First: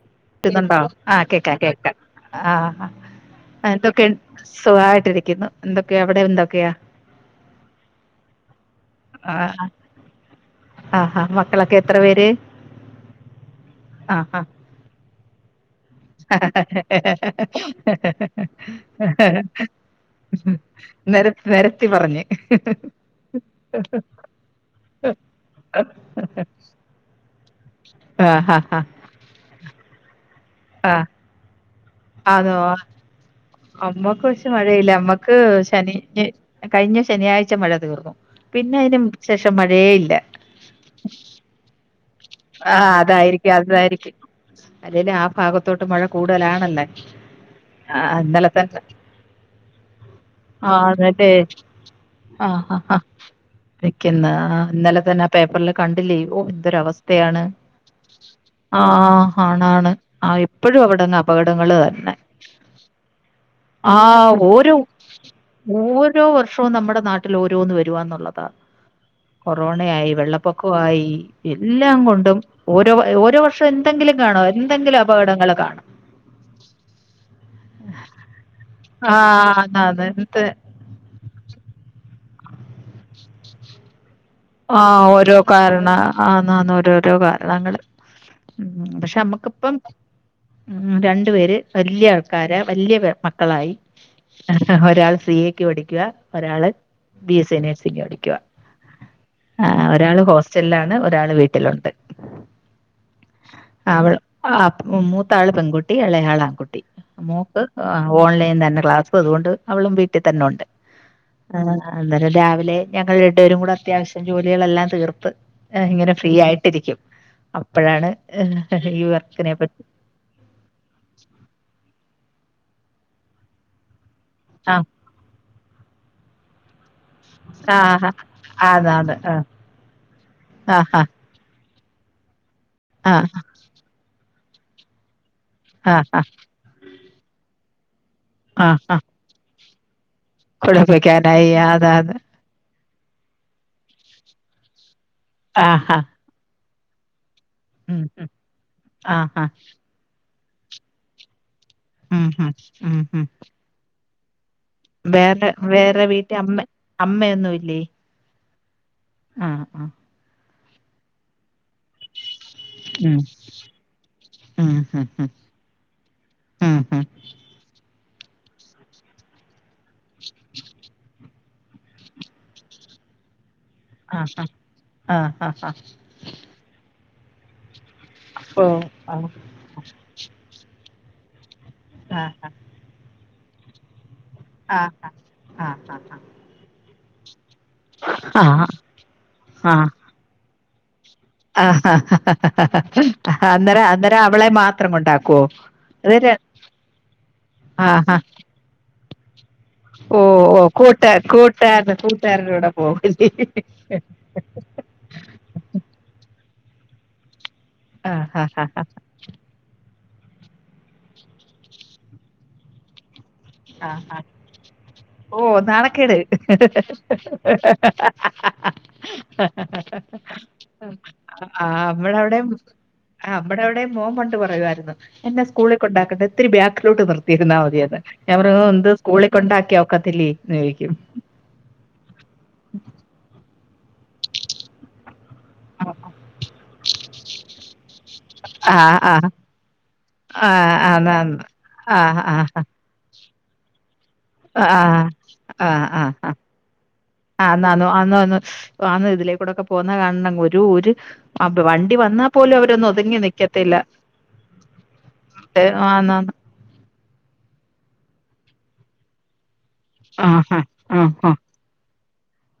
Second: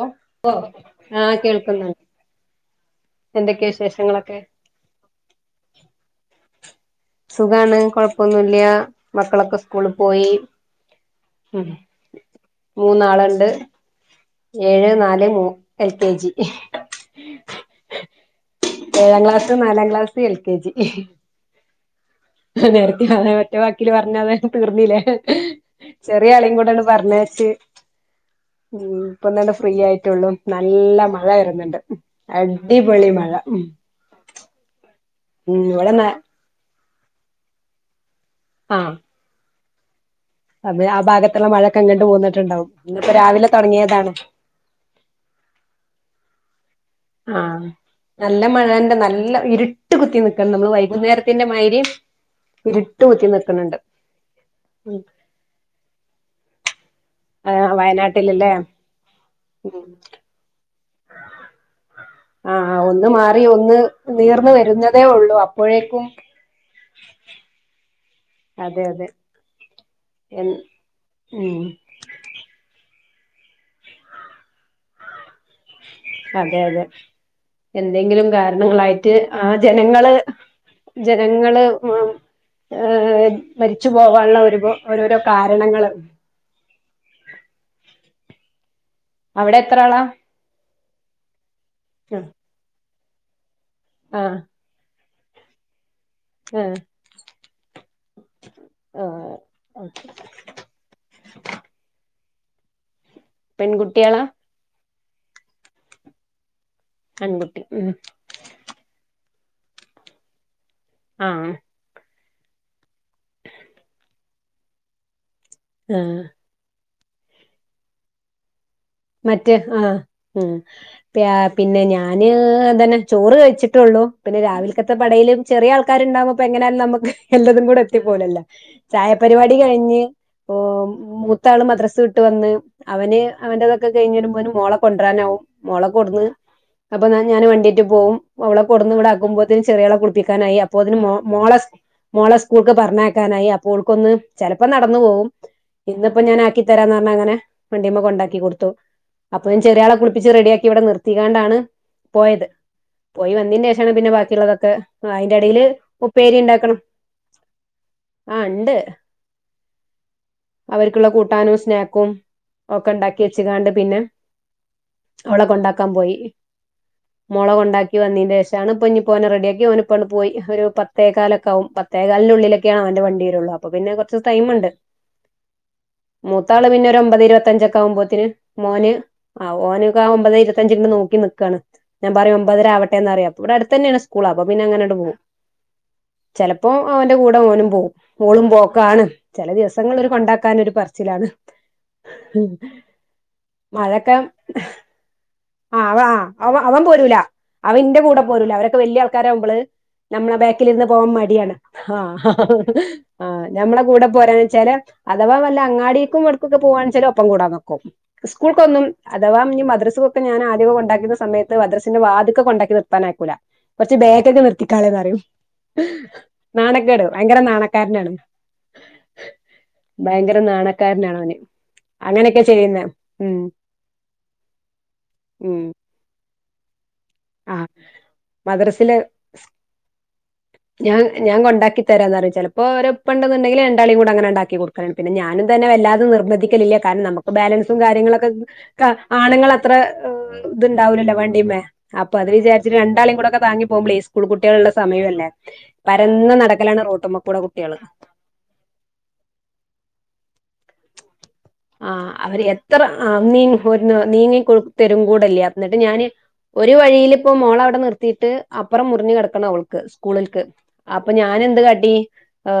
ഓ കേക്കുന്നുണ്ടാ ആഹ് കേക്ക കേക്ക ആ എന്തൊക്കെയാ ന്തൊക്കെ വിശേഷങ്ങളൊക്കെ സുഖായിട്ടിരിക്കുന്നു എന്തൊക്കെയാ അവിടെ എന്തൊക്കെയാ സുഖാണ് കൊഴപ്പൊന്നുംല്ല്യ മക്കളൊക്കെ സ്കൂളിൽ പോയി ആഹാ ഉം മക്കളൊക്കെ എത്ര പേര് മൂന്നാളുണ്ട് ആഹ ആഹ ഏഴ് നാല് മൂ എൽ കെ ജി ഏഴാം ക്ലാസ്സ് നാലാം ക്ലാസ് സ എൽ കെ ജി നെര നെരത്തി പറഞ്ഞ് നെരത്തി അ ഒറ്റ വാക്കില് പറഞ്ഞാ ത് തീർന്നില്ലേ ചെറിയ ആളേയും കൂടെം ആണ്ട് പറഞ്ഞയച്ച് ആഹ ഹഹ ഹാ ഇപ്പം തന്നെ ഫ്രീ ആയിട്ടുള്ളു ആ നല്ല മഴ വരണിണ്ട് അതോ അടിപൊളി മഴ ഉം ക്ക് ഉം ഇവിടെ ശനി ന ഏ കഴിഞ്ഞ ശനിയാഴ്ച മഴ തീർന്നു പിന്നെ അതിനു ശേഷം മഴയേ ഇല്ല അതെ ആ ഭാഗത്തൊള്ള മഴൊക്കെ ഇങ്ങട്ട് പോന്നിട്ടുണ്ടാവും ആ ഇന്നിപ്പോ രാവിലെ അതായിരിക്കും തൊടങ്ങീയതാണ് അതായിരിക്കും അല്ലേലും ആ ഭാഗത്തോട്ട് മഴ കൂടുതലാണല്ലാ ആഹ് നല്ല മഴണ്ട് നല്ല ഇരുട്ട് കുത്തി നി ക്ണ് നമ്മള് ആ എന്നിട്ട് വൈകുന്നേരത്തിന്റെ മായിരി ആ ആ വെ ക്ക് ന്ന് ഇന്നലെ തന്നെ ആ പേപ്പറില് കണ്ടില്ലേ എന്തൊര അവസ്ഥ ണ് ആഹ് വയനാട്ടിലല്ലേ ആ ഉം ആണാണ് ആ ഇപ്പഴും അവിടെന്ന് അപകടങ്ങളിൽ വർനെ ആ ഒന്ന് മാറി ഒന്ന് നീർന്ന് വരുന്നതേ ഉള്ളൂ അപ്പോഴേക്കും ഇപ്പൊ നമ്മുടെ നാട്ടിൽ ഓരോന്ന് വരുവാന്നുള്ളതാ അതെ അതെ കൊറോണയായി എ വെള്ളപ്പൊക്കവായി ഉം എല്ലാം കൊണ്ടും ഓരോ വർഷം എന്തെങ്കിലു കാണോ എന്തെങ്കിലും അപകടങ്ങള് കാണും അതെ അതെ എന്തെങ്കിലും കാരണങ്ങളായിട്ട് ആ ആഹ് അതാണ് ജനങ്ങള് എന്ത് ജനങ്ങള് ഹ് മരിച്ചു പോവാനുള്ള ഒരു ആ ഓരോരോ ഓരോ കാരണങ്ങള് കാരണ ആന്നന്ന് ഓരോരോ കാരണങ്ങള് പക്ഷെ അവിടെ നമ്മുക്കിപ്പം എത്ര ആളാ രണ്ടു പേര് വല്ല്യാ ആൾക്കാര് വല്യ മക്കളായി ആഹ് ഒരാൾ സി എക്ക് പഠിക്കുക ഒരാള് ആഹ് ബി എസ് നേഴ്സിങ്‌ പഠിക്കുവ ആഹ് ആ ഒരാള് ഹോസ്റ്റൽ ലാണ് ഒരാള് വീട്ടിലുണ്ട് അവൾ പെൺകുട്ടികളാ ആ മൂത്താള് പെൺകുട്ടി ഇ ളയാൾ ആൺകുട്ടി ആൺകുട്ടി മോക്ക് ഉം ഓൺലൈ തന്നെ ക്ലാസ് ഇപ്പ അതുകൊണ്ട് അവളും വീട്ടി തന്നെ ഉണ്ട് ആഹ് ആ അന്നേരം രാവിലെ ഞങ്ങൾ രണ്ട് പേരുകൂടെ അത്യാവശ്യം ജോലികളെല്ലാം തീർത്ത് ഇങ്ങനെ ആഹ് ഫ്രീ ആയിട്ടിരിക്കും അപ്പഴാണ് മറ്റേ ഹാ ഉം പി പിന്നെ ഞാന് അതന്നെ ചോറ് കഴ് ച്ച്ട്ടുള്ളൂ പിന്നെ ആ രാവിലക്കത്തെ. പടയിലും ചെറിയ ആൾക്കാരുണ്ടാവുമ്പോപ്പെ ങ്ങന യാലും നമക്ക് എല്ലതും കൂടെ എത്തി ആ പോവുലല്ലോ ആന്ന് ആന്ന് ആ ചായപരിപാടി കഴിഞ്ഞ് ഇപ്പൊ ആ അട് ത്താആള് മദ്രസ് ഇട്ട് വന്ന് ആ അവന് അവന്റേതൊക്കെ കഴിഞ് വരുമ്പോക്കിന് രുമ മോളെ കൊണ്ടുവരാനാവും മോളെ ആ കൊടുന്ന് അപ്പൊ ഞാൻ വണ്ടിയറ്റ് പോവും അവളെ ആ ആ കൊടുന്ന് ആ ഇവിടെ ആക്കുമ്പോതിന്ന് ചെറിയാളെ കുളിപ്പിക്കും ക്കാനായി അപ്പോതിന് കുളിപ്പിക്കാനായി മോളസ് അതാത് മോളസ് സ്കൂൾക്ക് പറഞ്ഞയ്ക്കാനായി അപ്പോ ഓൾക്കൊന്ന് ചലപ്പോ നടന്നു പോവും ആഹാ ഇന്നിപ്പോ ഞാൻആക്കി തരാന്നറഞ്ഞ അങ്ങനെ വണ്ടിമ്മ ഉം ഉം കൊണ്ടാക്കി കൊടുത്തു ആഹാ അപ്പൊ ഞൻ ചെറിയളെ കുളിപ്പിച്ച് റെഡിയാക്കി ഇവിടെ നിർത്തിങ്ങാ ണ്ടാണ് ഉം പോയത് ഉം ഉം ഉം പോയി വന്നീ ന്റെ ശേഷാണ് പിന്നെ ബാക്കിയുള്ളതൊക്കെ ആഹ് അയിന്റെ വേറെ എടയില് വേറെ ഉപ്പേരി വീട്ടിൽ അമ്മ ഇണ്ടാക്കണം അമ്മയൊന്നുമില്ലേ ആഹ് ഇണ്ട് ആഹ് ആഹ് അവര്ക്ക്ള്ള കൂട്ടാനും സ്നാക്കും ഒക്കെ ഉം ഉണ്ടാക്കി ച്ച് ങ്ങാണ്ട് പിന്നെ ഉം ഉം ഉം അവളെ കൊണ്ടാക്കാപോയി ഉം ഉം മോളെ കൊണ്ടാക്കി വന്നീന്റെ ഷാണ് ഇഞ്ഞിപ്പോനെ റെഡിയാക്കി ഓന ഇപ്പണ് പോയി ഒരു പത്തേക്കാലൊക്കെ ആവും പത്തേ കാലിന്റെ ഉള്ളിലൊക്കെ ഓന്റെ വണ്ടി വരുള്ളൂ അപ്പൊ കൊറച് ആഹാ ടൈം ഇണ്ട് ആഹ് ആഹ് മൂത്താള് പിന്നെ ഒമ്പത് ഇരുവ ത്തഞ്ചൊക്കെ ആവു മ്പോത്തിന് ഓ മോന് ആഹ് ആവും ഓന് ഒമ്പത് ഇരുത്തഞ്ചിങ്ങണ്ട് നോക്കി നിക്കാണ് ഞാൻ പറിയ ആഹ് ഒമ്പതര ആവട്ടെന്നറിയ അപ്പ ഇവിടെ അടുത്ത തന്നെണ് സ്കൂൾ സ്കൂൾഅപ്പ പിന്നെ അങ്ങനെണ്ട് ആഹ് പോവും ചെലപ്പോ അവന്റെ കൂടെ ഓനും പോവും ആഹ് ഓളും ആഹ് പോക്കാണ് ചല ദിവസങ്ങള് ഒരു കൊണ്ടാക്കാൻ ഒരുപറി ചിലാണ് ആഹ് ആഹ് അന്നര അന്നര മഴൊക്കെ അവളെ മാത്രംകൊണ്ടാകോ ആ അവ അത് ആ അവ അവൻ പോരൂല അവൻ ഇന്റെ ആഹാ കൂടെ പോരൂല്ല അവരക്കെ വല്യയ ആൾക്കാരാവുമ്പള് ഓ നമ്മളെ ഓ ബേക്കിലിര്ന്ന് കൂട്ട പോവാൻ മടിയാണ് കൂട്ടുകാരൻ ആഹ് കൂട്ടുകാരുടെ കൂടെ പോവല്ലേ ആഹ് നമ്മളെ കൂടെ പോരാന് ചെലെ അഥവാ വല്ല അങ്ങാടിക്കും വിടെക്കൊക്കെ പോവാണെച്ചാൽ ഒപ്പം കൂടാ നിക്കും ആഹ് ആഹ് സ്കൂൾക്കൊന്നും അഥവാ ഇനി മദ്രസ്ക്കൊക്കെ ഞാൻ ആദ്യൊക്കെ കൊണ്ടാക്കിന്ന സമയത്ത് മദ്രസിന്റെ വാത്കെ ക്കെണ്ടാക്കി നിർത്താന് ആയ്കൂല ആഹ് ആഹ് ഓഹ് നാണക്കേട് നാണക്കേട് ഭയങ്കര നാണക്കാരനാണ് ഭയങ്കര നാണക്കാരനാണ് അവന് ആഹ് നമ്മടെ അവിടെ അങ്ങനെയൊക്കെ ചെയ്യുന്നെ ഉം ആ്മ്മടെ അവടെയും മോൻ പണ്ട് പറയുമായിയിരുന്നു എന്നെ ഉം സ്കൂളിൽ കൊണ്ടാക്കണ്ട ഇത്തിരി ബാക്കിലോട്ട് നിർത്ത ആ ഇരുന്നാൽ മതിയത് ഞാൻ പറ ന്ത്‌ മദ്രസില് സ്കൂളിൽ കൊണ്ടാക്കി ഒക്കത്തില്ലോദിക്കും ഞാൻ ഞാൻ കൊണ്ടാക്കി തരാന്ന് പറയും ചെലപ്പോ ഓരെപ്പാ ഉണ്ടെന്നുടെങ്കിൽ രണ്ടാളെയും കൂടെ അങ്ങനെണ്ട് ആക്കി കൊടുക്കാലാണ് പിന്നെ ഞാനും തന്നെ വല്ലാതെ നിർബന്ധികല്ലില്ല കാരണം നമുക്ക് ബാലൻസും കാര്യങ്ങളും ആ ഒകെ ആ ആണുങ്ങളാ അത്ര ആ ആ ഇത്ണ്ടാവുലല്ലോ എന്നാ വണ്ടിമ്മേ ആ അപ്പൊ അത് ആ ആ വിചാരിച്ചിട്ട് രണ്ടാളെയും കൂടെ ഒകെ താങ്ങി പോവുമ്പളെ സ്കൂൾ കുട്ടികളുള്ള ആ സമയവുമല്ലേ ആ പരന്ന് നടക്കലാണ് റോട്ട്മേകൂടെ കുട്ടിയാള് അന്നന്ന് വാന്ന് ഇതിലേകൂടൊക്കെ പോവുന്ന കാണണം ഒരു ഒര് ആഹ് അവര് എത്ര ആഹ് നിക്കത്തില്ല നീന്ന് നീങ്ങി തരും കൂടെ ഇല്ല ഏ എന്നിട്ട് ആ ഞാാന് ആന്നാന്ന് ഒരു വഴിയിൽ ഇപ്പോ മോളെ അവിടെ നിർത്തിയിട്ട് അപ്പുറം മുറിഞ് കിടക്കണം അവൾ ആ സ്കൂളിൽക്ക് ആ ആ അപ്പൊ ആ ഞാന് എന്ത് കാട്ടി ഹ്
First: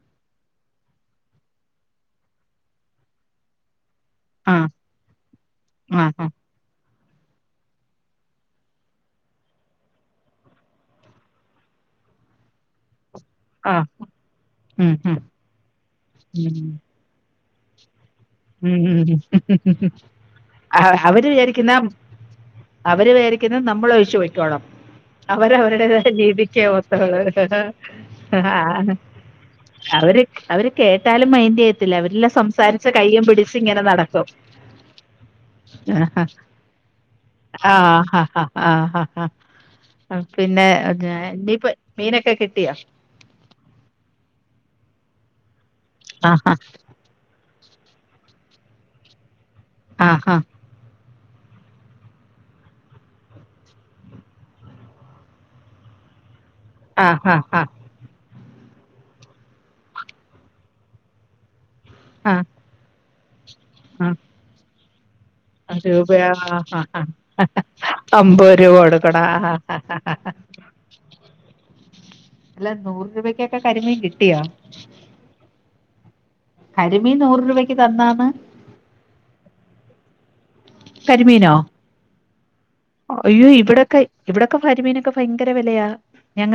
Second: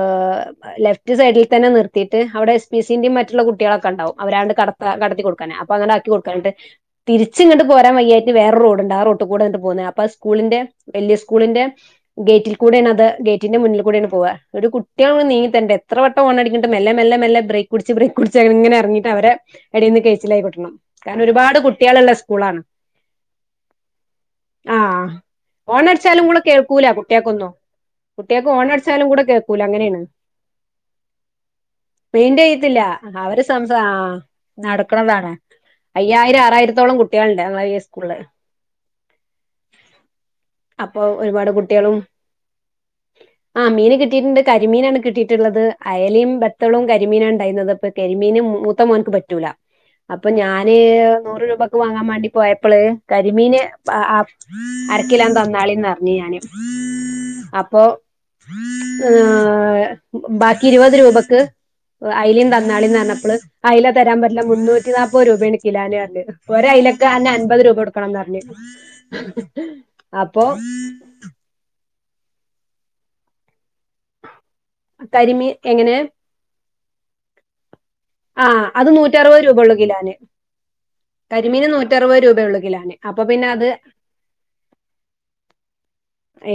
ലെഫ്റ്റ് സൈഡിൽ തന്നെ നിർത്തിയിട്ട് അവിടെ എസ് പി സി ന്റെയും മറ്റുള്ള കുട്ടിയാളൊക്കെ ഇണ്ടാവും അവരാണ്ട് ആ കടത്തി കടത്തി കൊടുക്കാന് അപ്പൊ അങ്ങനെ ആക്കി ആ ആ കൊടുക്കാനിട്ട് തിരിച്ചിങ്ങട്ട് പോരാൻ വയ്യായിട്ട് വേറെ റോഡുണ്ട് ആ റോട് കൂടെ ഇങ്ങട്ട് പോന്നേ അപ്പ ആഹ് സ്കൂളിന്റെ വലിയ സ്കൂളിന്റെ ഗേറ്റിൽ കൂടെയാണ് അത് ഗേറ്റിന്റെ ആ മുന്നിൽ കൂടെയാണ് പോവ ഒരു ഉം ഉം കുട്ടിയാളും നീങ്ങി തരേണ്ട എത്ര വട്ടം ഹോൺ ഉം അടിക്ക്ണ്ട് മെല്ലെ മെല്ലെ മെല്ലെ ബ്രക്ക് പുടിച് ബ്രക്ക് പുടിച് അങ്ങ ഇങ്ങനെ ഉം ഇറങ്ങിട്ട് ഉം അവരെ ഉം ഉം എടെയ്ന്ന് കെയ്യ്ച്ചിലായി കിട്ടണം ആ, കാരണം അവര് ഒരുപാട് വിചാരിക്കുന്ന കുട്ടിയാളുള്ള സ്കൂളാണ് അവര് വെരിക്കുന്നത് നമ്മൾ ഒഴിച്ചുപോയ്ക്കോണം ആ അവര് അവരുടേതായ ഹോണടിച്ചാലും കൂടെ രീതിക്ക് കേൾക്കൂല കുട്ടികൾക്കൊന്നും കുട്ടികൾക്ക് ഹോണടിച്ചാലും കൂടെ കേൾക്കൂല [unintelligible] അങ്ങനെയാണ് അവര് അവര് കേട്ടാലും മൈൻഡ് ചെയത്തില്ല അവരെല്ലാം സംസാരിച്ച കയ്യും പുടി സംസ ആഹ് നടക്ക്ണതാണ് അയ്യായിരം ആറായിരത്തോളം കുട്ടികളുണ്ട് നമ്മളെ ആ ഈ സ്കൂളില് ഹാ ഹാ ആ ഹാ ഹാ പിന്നെ അപ്പൊ ഇപ്പ മീനൊക്കെ കിട്ടിയോ ആഹ് മീൻ കിട്ടിയിട്ടുണ്ട് കരിമീനാണ് കിട്ടിയിട്ടുള്ളത് അയലിയും ആഹാ ബത്തളും കരി കരിമീനാണ് ഉണ്ടായിനത് കാരിമീൻ മൂത്തമോന്ക് പറ്റൂല അപ്പോ ആഹാ ഞാ ഞാന് നൂറ് രൂപക്ക് വാങ്ങാൻ വേണ്ടി പോയപ്പള് കരിമീന് അരകിലോ തന്നാളിന്ന്റിഞ്ഞ് ഞാന് ആഹാ ഹാ അപ്പൊ ബാക്കി ഇരുപത് രൂപക്ക് ആ അയിലേം തന്നാളി പറഞ്ഞപ്പള് അയില ആ തരാൻ പറ്റ്ല്ല മുന്നൂറ്റി നാല്പ്പത് രൂപേണ് കിലോന് രൂപ പറഞ്ഞ് ഒരു അയിലക് തന്നെ അമ്പത് രൂപ കൊടുക്കണംന്ന് പറഞ്ഞ് അമ്പത് രൂപ കൊടുക്കടാ അപ്പൊ അല്ല നൂറ് രൂപക്കൊക്കെ കരിമീൻ കിട്ടിയോ കരിമീൻ എങ്ങനെ കരിമീൻ നൂറ് രൂപയ്ക്ക് തന്നാന്ന് ആഹ് അത് നൂറ്ററുപത് രൂപള്ളു കിലാന് കരിമീനോ കരിമീന് നൂറ്ററുപത് രൂപള്ളു കിലാന് അയ്യോ ഇവിടെക്കെ ഇവിടെക്കെ കരിമീനൊക്കെ ഭയങ്കര വെലയാ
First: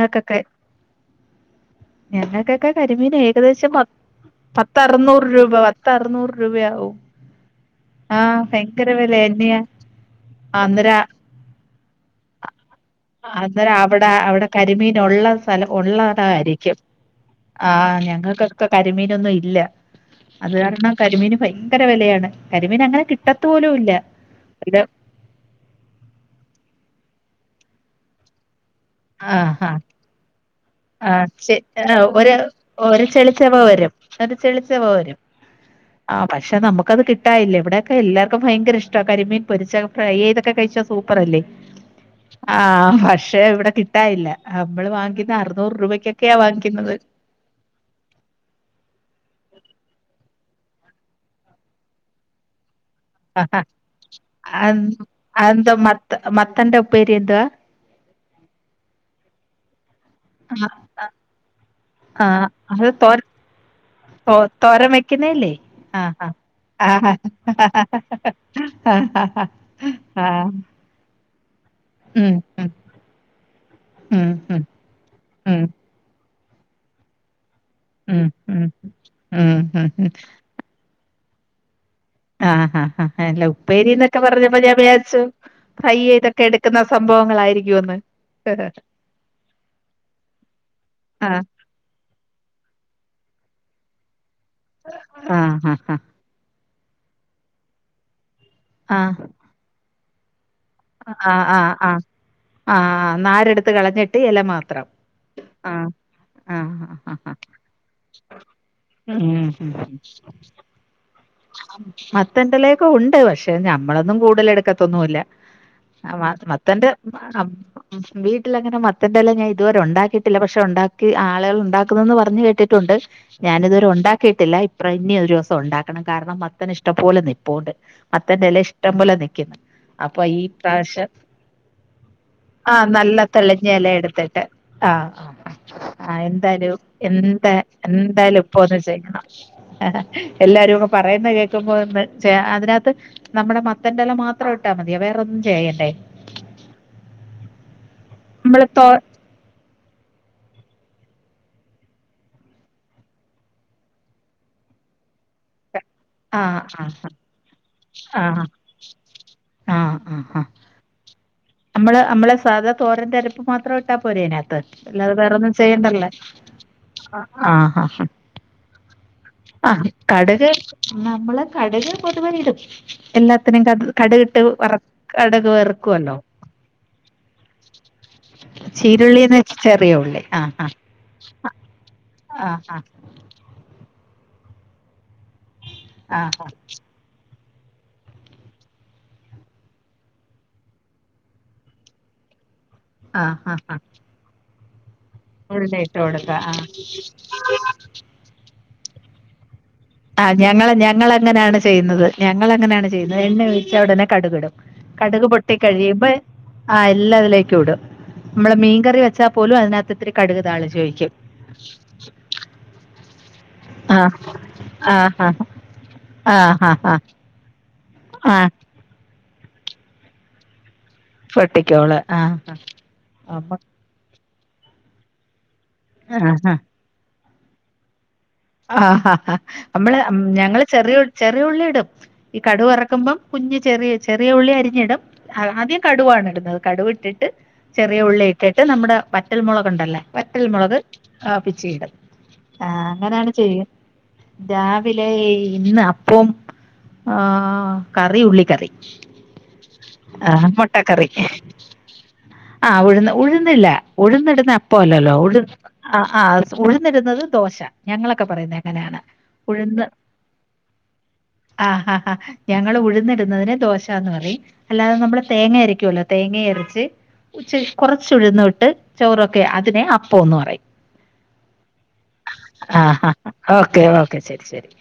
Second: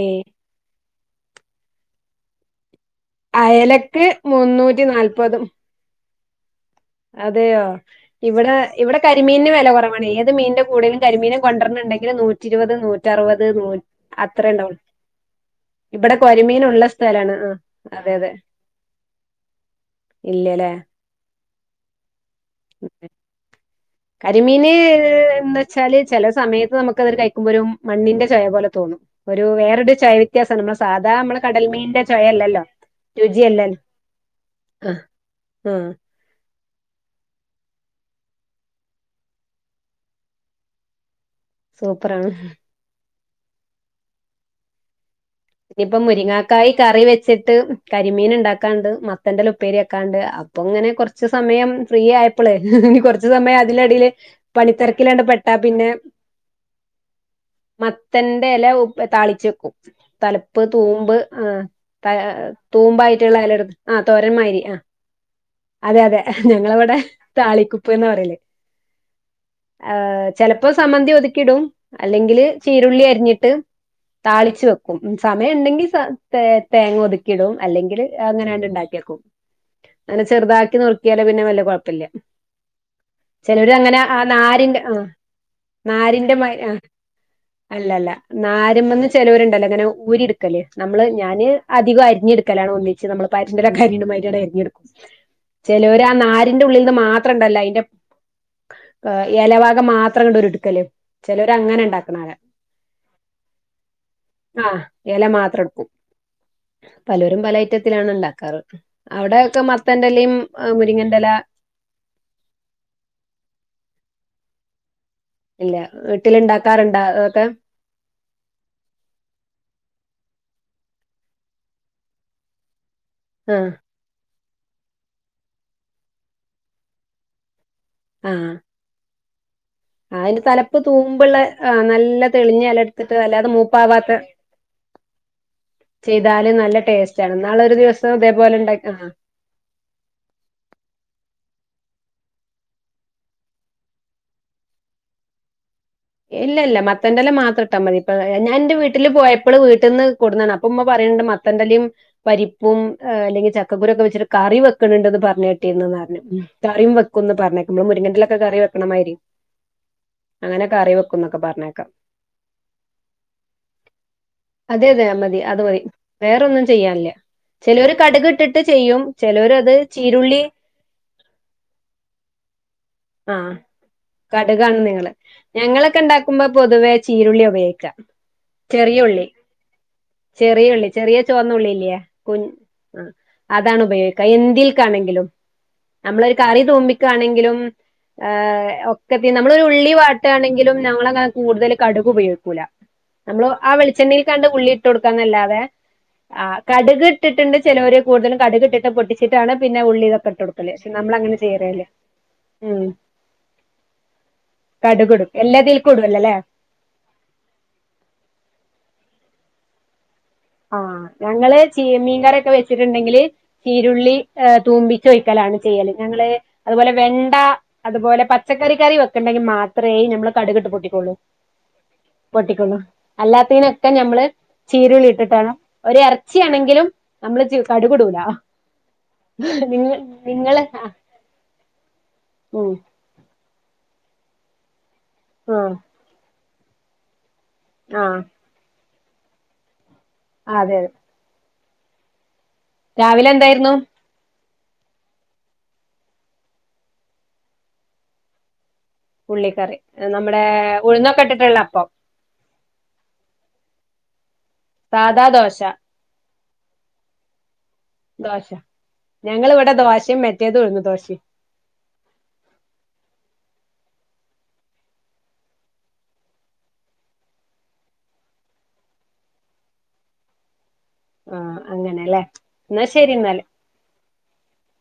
ഏഹ് ഞങ്ങൾക്കൊക്കെ കരിമീൻ ഏകദേശം പ അയലക്ക് പത്ത് മുന്നൂറ്റി അറുന്നൂറ് നാല്പതും രൂപ അറുന്നുറു രൂപയാവും അതെയോ ആഹ് ഇവിടെ ഭയങ്കര ഇവിടെ വില കരിമീനിന് തന്നെയാ വില കൊറവാണ് ഏത് മീനിന്റെ കൂടേലും അന്നേരം കരിമീനും കൊണ്ടെര്ണ് ഇണ്ടെങ്കിൽ നൂറ്റ നൂറ്റി ഇരുപത് അന്നേരം അവിടെ അവിടെ കരിമീൻ ഒള്ള സ്ഥലം ഇവിടെ ഒള്ളതായിരിക്കും കൊരമീനുള്ള സ്ഥലാണ് ആഹ് അതെ അതെ ഞങ്ങൾക്ക് ക്കെ കരിമീനൊന്നും ഇല്ല അത് ഇല്ല്യലേ കാരണം കരിമീന് ഭയങ്കര വെലയാണ് കരിമീന് ഇത് എന്ന് വെച്ചാല് ചെല സമയത്ത് നമുക്കത് ഒര് കഴിക്കുമ്പോ ഒരു മണ്ണിന്റെ ചൊയ പോലെ തോന്നും ഒരു ആഹ് ആഹ് വേറൊരു ചൊയ വെത്യസണ്ട് ഇമ്മളെ സാധാ ആഹ് നമ്മള് ശ കടൽമീന്റെ ഒരു ചൊയല്ലല്ലോ ഒരു ചെളിച്ചെവ രുചിയല്ല വരും ആഹ് ഉം ആ പക്ഷെ നമുക്കത് കിട്ടാൻ ഇല്ല ഇവിടൊക്കെ എല്ലാർക്കും ഭയങ്ക ഇഷ്ട കരിമീൻ പൊരിച്ച ഫ്രൈ ചെയ്തൊക്കെ കഴിച്ച സൂപ്പറല്ലേ സൂപ്പറാണ് ആഹ് പക്ഷെ ഇവിടെ കിട്ടാൻ ഇല്ല നമ്മള് വാങ്ങിക്കുന്ന അർ ഇനിയിപ്പ മുരിങ്ങാക്കായി കറി വെച്ചിട്ട് കരിമീൻ ഉണ്ടാക്കാണ്ട് മത്തന്റെല ഉപ്പേരി വെക്കാണ്ട് അപ്പൊങ്ങനെ കൊറച്ച് സമയം ഫ്രീ ആയപ്പളെ ഇനി കൊറ സമയം അതിലടിയില് പണിത്തെരക്കിലണ്ട് പെട്ടാ അതെന്താ പിന്നെ മത്ത മത്തന്റെ ഉപ്പേരി എന്തുവാ മത്തന്റെ എല താളിച്ചെക്കും തലപ്പ് തൂമ്പ് ആഹ് ആഹ് അത് തോര തൂമ്പായിട്ടുള്ള എലെടുത്ത് ആ തോരൻ തോ മാരി തോരൻ വെക്കുന്നല്ലേ ആഹ് ആ ഞങ്ങളവിടെ ആഹ് താളിക്കുപ്പ് എന്ന് പറയല് ആഹ് ആഹ് സമ്മന്തി ഒതുക്കിടും ഉം അല്ലെങ്കില് ഉം ചീരുള്ളി അരിഞ്ഞിട്ട് ഉം ഉം താളിച്ച് വെക്കും സമയം ഉം ഇണ്ടെങ്കിൽ തേ തേങ്ങ ഒതുക്കിടും അല്ലെങ്കില് ഉം അങ്ങനണ്ട് ഉം ഉണ്ടാക്കി വെക്കും ഉം ഉം ഉം അങ്ങനെ ചെറുതാക്കി നുറുക്കി പിന്നെ വല്യേ കുഴപ്പല്ല ആഹ് ആഹ് അല്ല ഉപ്പേരിന്നൊക്കെ പറഞ്ഞപ്പോ ഞാൻ നാരിന്റെ ആ വിചാരിച്ചു ഫ്രൈ നാരിന്റെ ചെയ്തൊക്കെ എടുക്കുന്ന മാതിരി അല്ലല്ല സംഭവങ്ങളായിരിക്കുമെന്ന് നാരുമ്മെന്ന് ചെലോര് ഇണ്ടല്ലോ ഇങ്ങനെ ഊരി ഇട്ക്കല് നമ്മള് ആഹ് ഞാന് അിതികോം അരിഞ്ഞെടുക്കലാ ഒന്നിച്ച് നമ്മൾ പയറ്റിന്റെ എല അരീണമാതിരി അണ്ട് അരിഞ്ഞെടുക്കും ആഹ് ഹ ഹ ചേലോര് ആ നാരിന്റെ ഉള്ളിൽന്ന് മാത്രണ്ടല്ലോ അയിന്റെ ആഹ് എലഭാഗം മാത്രണ്ട് ഒരുട്ക്കല് ആഹ് ചെലോര് ആഹ് അങ്ങനെ ആഹ് ഉണ്ടാക്കണരാ ആഹ് നാരെടുത്ത് കളഞ്ഞ് ആഹ് എല മാത്രം ഇട്ക്കും ആഹ് ആഹ് ആഹ് പലോരും പല അയിറ്റത്തിലാണ് ഉണ്ടാക്കാറ് ഉം അവിടെ ഒക്കെ മത്തന്റെ ലിം മുരിങ്ങന്റെ എല മത്തന്റെ എലഒക്കെ ഉണ്ട് പക്ഷെ ഞമ്മളൊന്നും കൂടുതല് എടുക്കത്തൊന്നുംല്ല ഇല്ല ആഹ് വീട്ടില് മത്തന്റെ ഇണ്ടാക്കാറുണ്ടാ അതൊക്കെ അപ് ഉവീട്ടിലങ്ങനെ മത്തന്റെല ഞാൻ ഇതുവരെ ഉണ്ടാക്കിയിട്ടില്ല പക്ഷെ ഉണ്ടാക്കി ആളുകൾ ഉണ്ടാക്കുന്നന്ന് പറഞ്ഞഞ് കേട്ടിട്ടുണ്ട് ആ ഞാന് ഇതുവരെ ഉണ്ടാക്കിയിട്ടില്ല ഇപ്പ ഇനി ഒരു ദിവസം ഉണ്ടാക്കണം കാരണം മത്തൻ ഇഷ്ടം പോലെനിപ്പോണ്ട് ആ മത്തന്റെല ഇഷ്ടം പോലെ നിക്കുന്നു അപ്പൊ ഈ അതിന്റെ തലപ്പ് പ്രാവശ്യം തൂമ്പുള്ള ആ, നല്ല തെളിഞ്ഞ എല ആഹ് എടുത്തിട്ട് നല്ല അല്ലാതെ തെളി ഞ്ഞല മൂപ്പാവാത്ത എടുത്തിട്ട് ആഹ് ആ ആ ചെയ്താല് നല്ല എന്തായാലും ടേസ്റ്റ് ആണ് എന്താ നാളെ ഒരു ദിവസം എന്തായാലും ഇതേപോലെ ഇപ്പ ഒന്ന് ഉണ്ടാക്കി ആ ചെയ്യണം ആ എല്ലാരും ഒക്കെ പറയുന്ന കേക്കുമ്പോ ഒന്ന് ചെ അതിനകത്ത് നമ്മടെ മത്തന്റെല മാത്രം ഇട്ടാ മതിയ വേറോന്നും ചെയ്യണ്ടേ ഇല്ല ഇല്ല മത്തൻന്റെല് മാത്രം ഇട്ടാ മതി ഇപ്പ നമ്മള് ഞാന്റെ തോ വീട്ടില് പോയ- ഇപ്പള് വീട്ടിന്ന് കൊടതാണ് അപ്പ ഇമ്മ പറയണ്ട് മത്തന്റെലിം പരിപ്പും അല്ലെങ്കി ചക്ക ക്കുരൊക്കെ വെച്ചിട്ട് കറി വെക്കണുന്നുണ്ടന്ന് പറഞ്ഞു കേട്ടീന്നു പറഞ്ഞു ഉ ആഹ് കറിം ആഹ് വെക്കുന്ന് പറഞ്ഞേക്കുന്നു മുരിങ്ങന്റി ലൊക്കെ ആഹ് കറി വെക്കണമായിരി ആഹ് ആഹ് ആഹ് അങ്ങനെ കറിവെക്കുന്നൊക്കൊ പറഞ്ഞ നമ്മള് നമ്മളെ സാധാ തോരന്റെ അരിപ്പ് മാത്രം ഇട്ടാൽ പോര അതിനകത്ത് അതെ അതെ അല്ലാതെ മതി വേറൊന്നും അത് മതി ചെയ്യേണ്ടല്ലോ വേറൊന്നും ചെയ്യാനില്ല ചെലോര് കട്ക് ട്ടിട്ട് ചെയ്യും ചെലോര് അത് ചീരുള്ളി നമ്മളെ കടുക് പൊതുവെ ഇടും ആഹ് എല്ലാത്തിനും കട് കടുകിട്ട് വറ കടുകാണ് നിങ്ങള് കടുക് ഞങ്ങളൊക്കെ വറുക്കുവല്ലോ ഉണ്ടാക്കുമ്പോ പൊതുവേ ചീരുള്ളി ഉപയോഗിക്കാ ചെറിയുള്ളി ചീരുള്ളിന്ന് വെച്ച ചെറിയ ഉള്ളി ആ ആ ചെറിയുള്ളി ചെറിയ ചുവന്ന ഉള്ളില്ലേ - കു ആ അതാണ് ഉപയോഗിക്കുക എന്തിൽ ക്കാണെങ്കിലും നമ്മളൊരു കറി ആ തൂ മി ക്കാണെങ്കിലും ഹ് ഒക്കെത്തി നമ്മളോരുള്ളി വാ ട്ടാണെങ്കിലുംനമ്മളങ്ങനെ കൂടുതൽ കടുക് ഉപയോഗിക്കൂല നമ്മള് ആ വെളിച്ചെണ്ണികൺ ഉള്ളി ഇട്ട്കൊടുക്കാന്നല്ലാതെ ഉള്ളി ഇട്ട് കൊടുക്ക ആ കടുക് ഇട്ടിട്ടുണ്ട് ചിലര് കൂടുതലും കടുകിട്ടിട്ട് പൊട്ടി- ച്ചിട്ടാണ് പിന്നെ ഉള്ളി ഇതൊക്കട്ട് കൊടുക്കല് ക്ഷേ നമ്മളങ്ങന ചെയ്യറേല്ല ഞങ്ങളങ്ങനെയാണ് ചെയ്യുന്നത് എണ്ണ ഒഴിച്ചാ ഒടനെ കടുകിടും കടുക് ഇടും പൊട്ടി എല്ലാതീൽക്കും കഴിയുമ്പ ഇടുവല്ലോ അല്ലേ ആ എല്ലാ അതിലേക്കും ഇടും മ്മള് മീൻകറി വെച്ചാ പോലും അതിനാത്ത് ഇത്തിരി കടുക് ആഹ് താളിച്ചൊഴിക്കും ഞങ്ങള് ചീ മീൻകറിയൊക്കെ വെച്ചിട്ടുണ്ടെങ്കില് ആ ചീരുള്ളി ഏഹ് ആ ആ തൂമ്പിച്ചൊഴിക്കലാണ് ചെയ്യല് ഞങ്ങള് ആ ആ അതുപോലെ ആ വെണ്ട അതുപോലെ ആ പച്ചക്കറി കറി വെക്കണ്ടെങ്കി മാത്രേ ഞമ്മള് കടുകിട്ട് പൊട്ടിക്കോള്ളൂ പൊട്ടിക്കോള് ആ പൊട്ടിക്കൊള്ളൂ അല്ലാത്തേന ക്ക ഞമ്മള് ചീരുളി ഇട്ടിട്ടാണ് ഒര് ആ ആ എറച്ചിയാണെങ്കിലും നമ്മള് ച് കടുകിടൂലാ ആഹാഹ അമ്മള് മ്മ് ഞങ്ങള് ആഹ് ചെറിയു ചെറിയുള്ളി ഇടും ഈ ഉം കടുവറുക്കുമ്പം കുഞ്ഞ് ചെറിയ ചെറിയ ഉള്ളി അരിഞ്ഞിടും ആ ആഹ് ആദ്യം കടുവവാണ് ഇടുന്നത് കടുവിട്ടിട്ട് ചെറിയ ആഹ് ഉള്ളി ഇട്ടിട്ട് നമ്മുടെ വറ്റൽ മുളക് ഒണ്ടല്ല അതെ വറ്റൽമുളക് അതെ ആഹ് പിച്ചിയിടും ആഹ് രാവിലെ അങ്ങനാണ് എന്തായിരുന്നു രാവിലേ ഇന്ന് അപ്പോം ആഹ് കറി ഉള്ളിക്കറി ഉള്ളിക്കറി നമ്മടെ ആഹ് മുട്ടക്കറി ഉഴുന്നൊക്കെ ഇട്ടിട്ടുള്ളപ്പം ആഹ് ഉഴുന്ന് ഉഴുന്നില്ല ഉഴുന്നിടുന്ന അപ്പൊ അല്ലല്ലോ സാധാ ഉഴ്‌ ദോശ ആഹ് ആഹ് സ് ഉഴുന്നിടുന്നത് ദോശ ഞങ്ങൾ ദോശ ഞങ്ങളിവിടെ ദോശേം മെറ്റേതും ഉഴുന്ന് ദോശേം ആഹഹാ ഞങ്ങള് ഉഴുന്നിടുന്നതിന് ദോശാന്ന് പറയും അല്ലാത നമ്മള് തേങ്ങ അരക്കുവല്ലോ തേങ്ങേം അരച്ച് ശ് കൊറച്ചുഴുന്നു ഇട്ട് ചോറൊക്കെ അതിനെ അപ്പോന്ന് പറയും ആഹ അങ്ങനല്ലേ എന്നാ ആഹ് ശരി ആഹ് എന്നാല് ഓക്കെ ഓക്കെ ശരി ശരി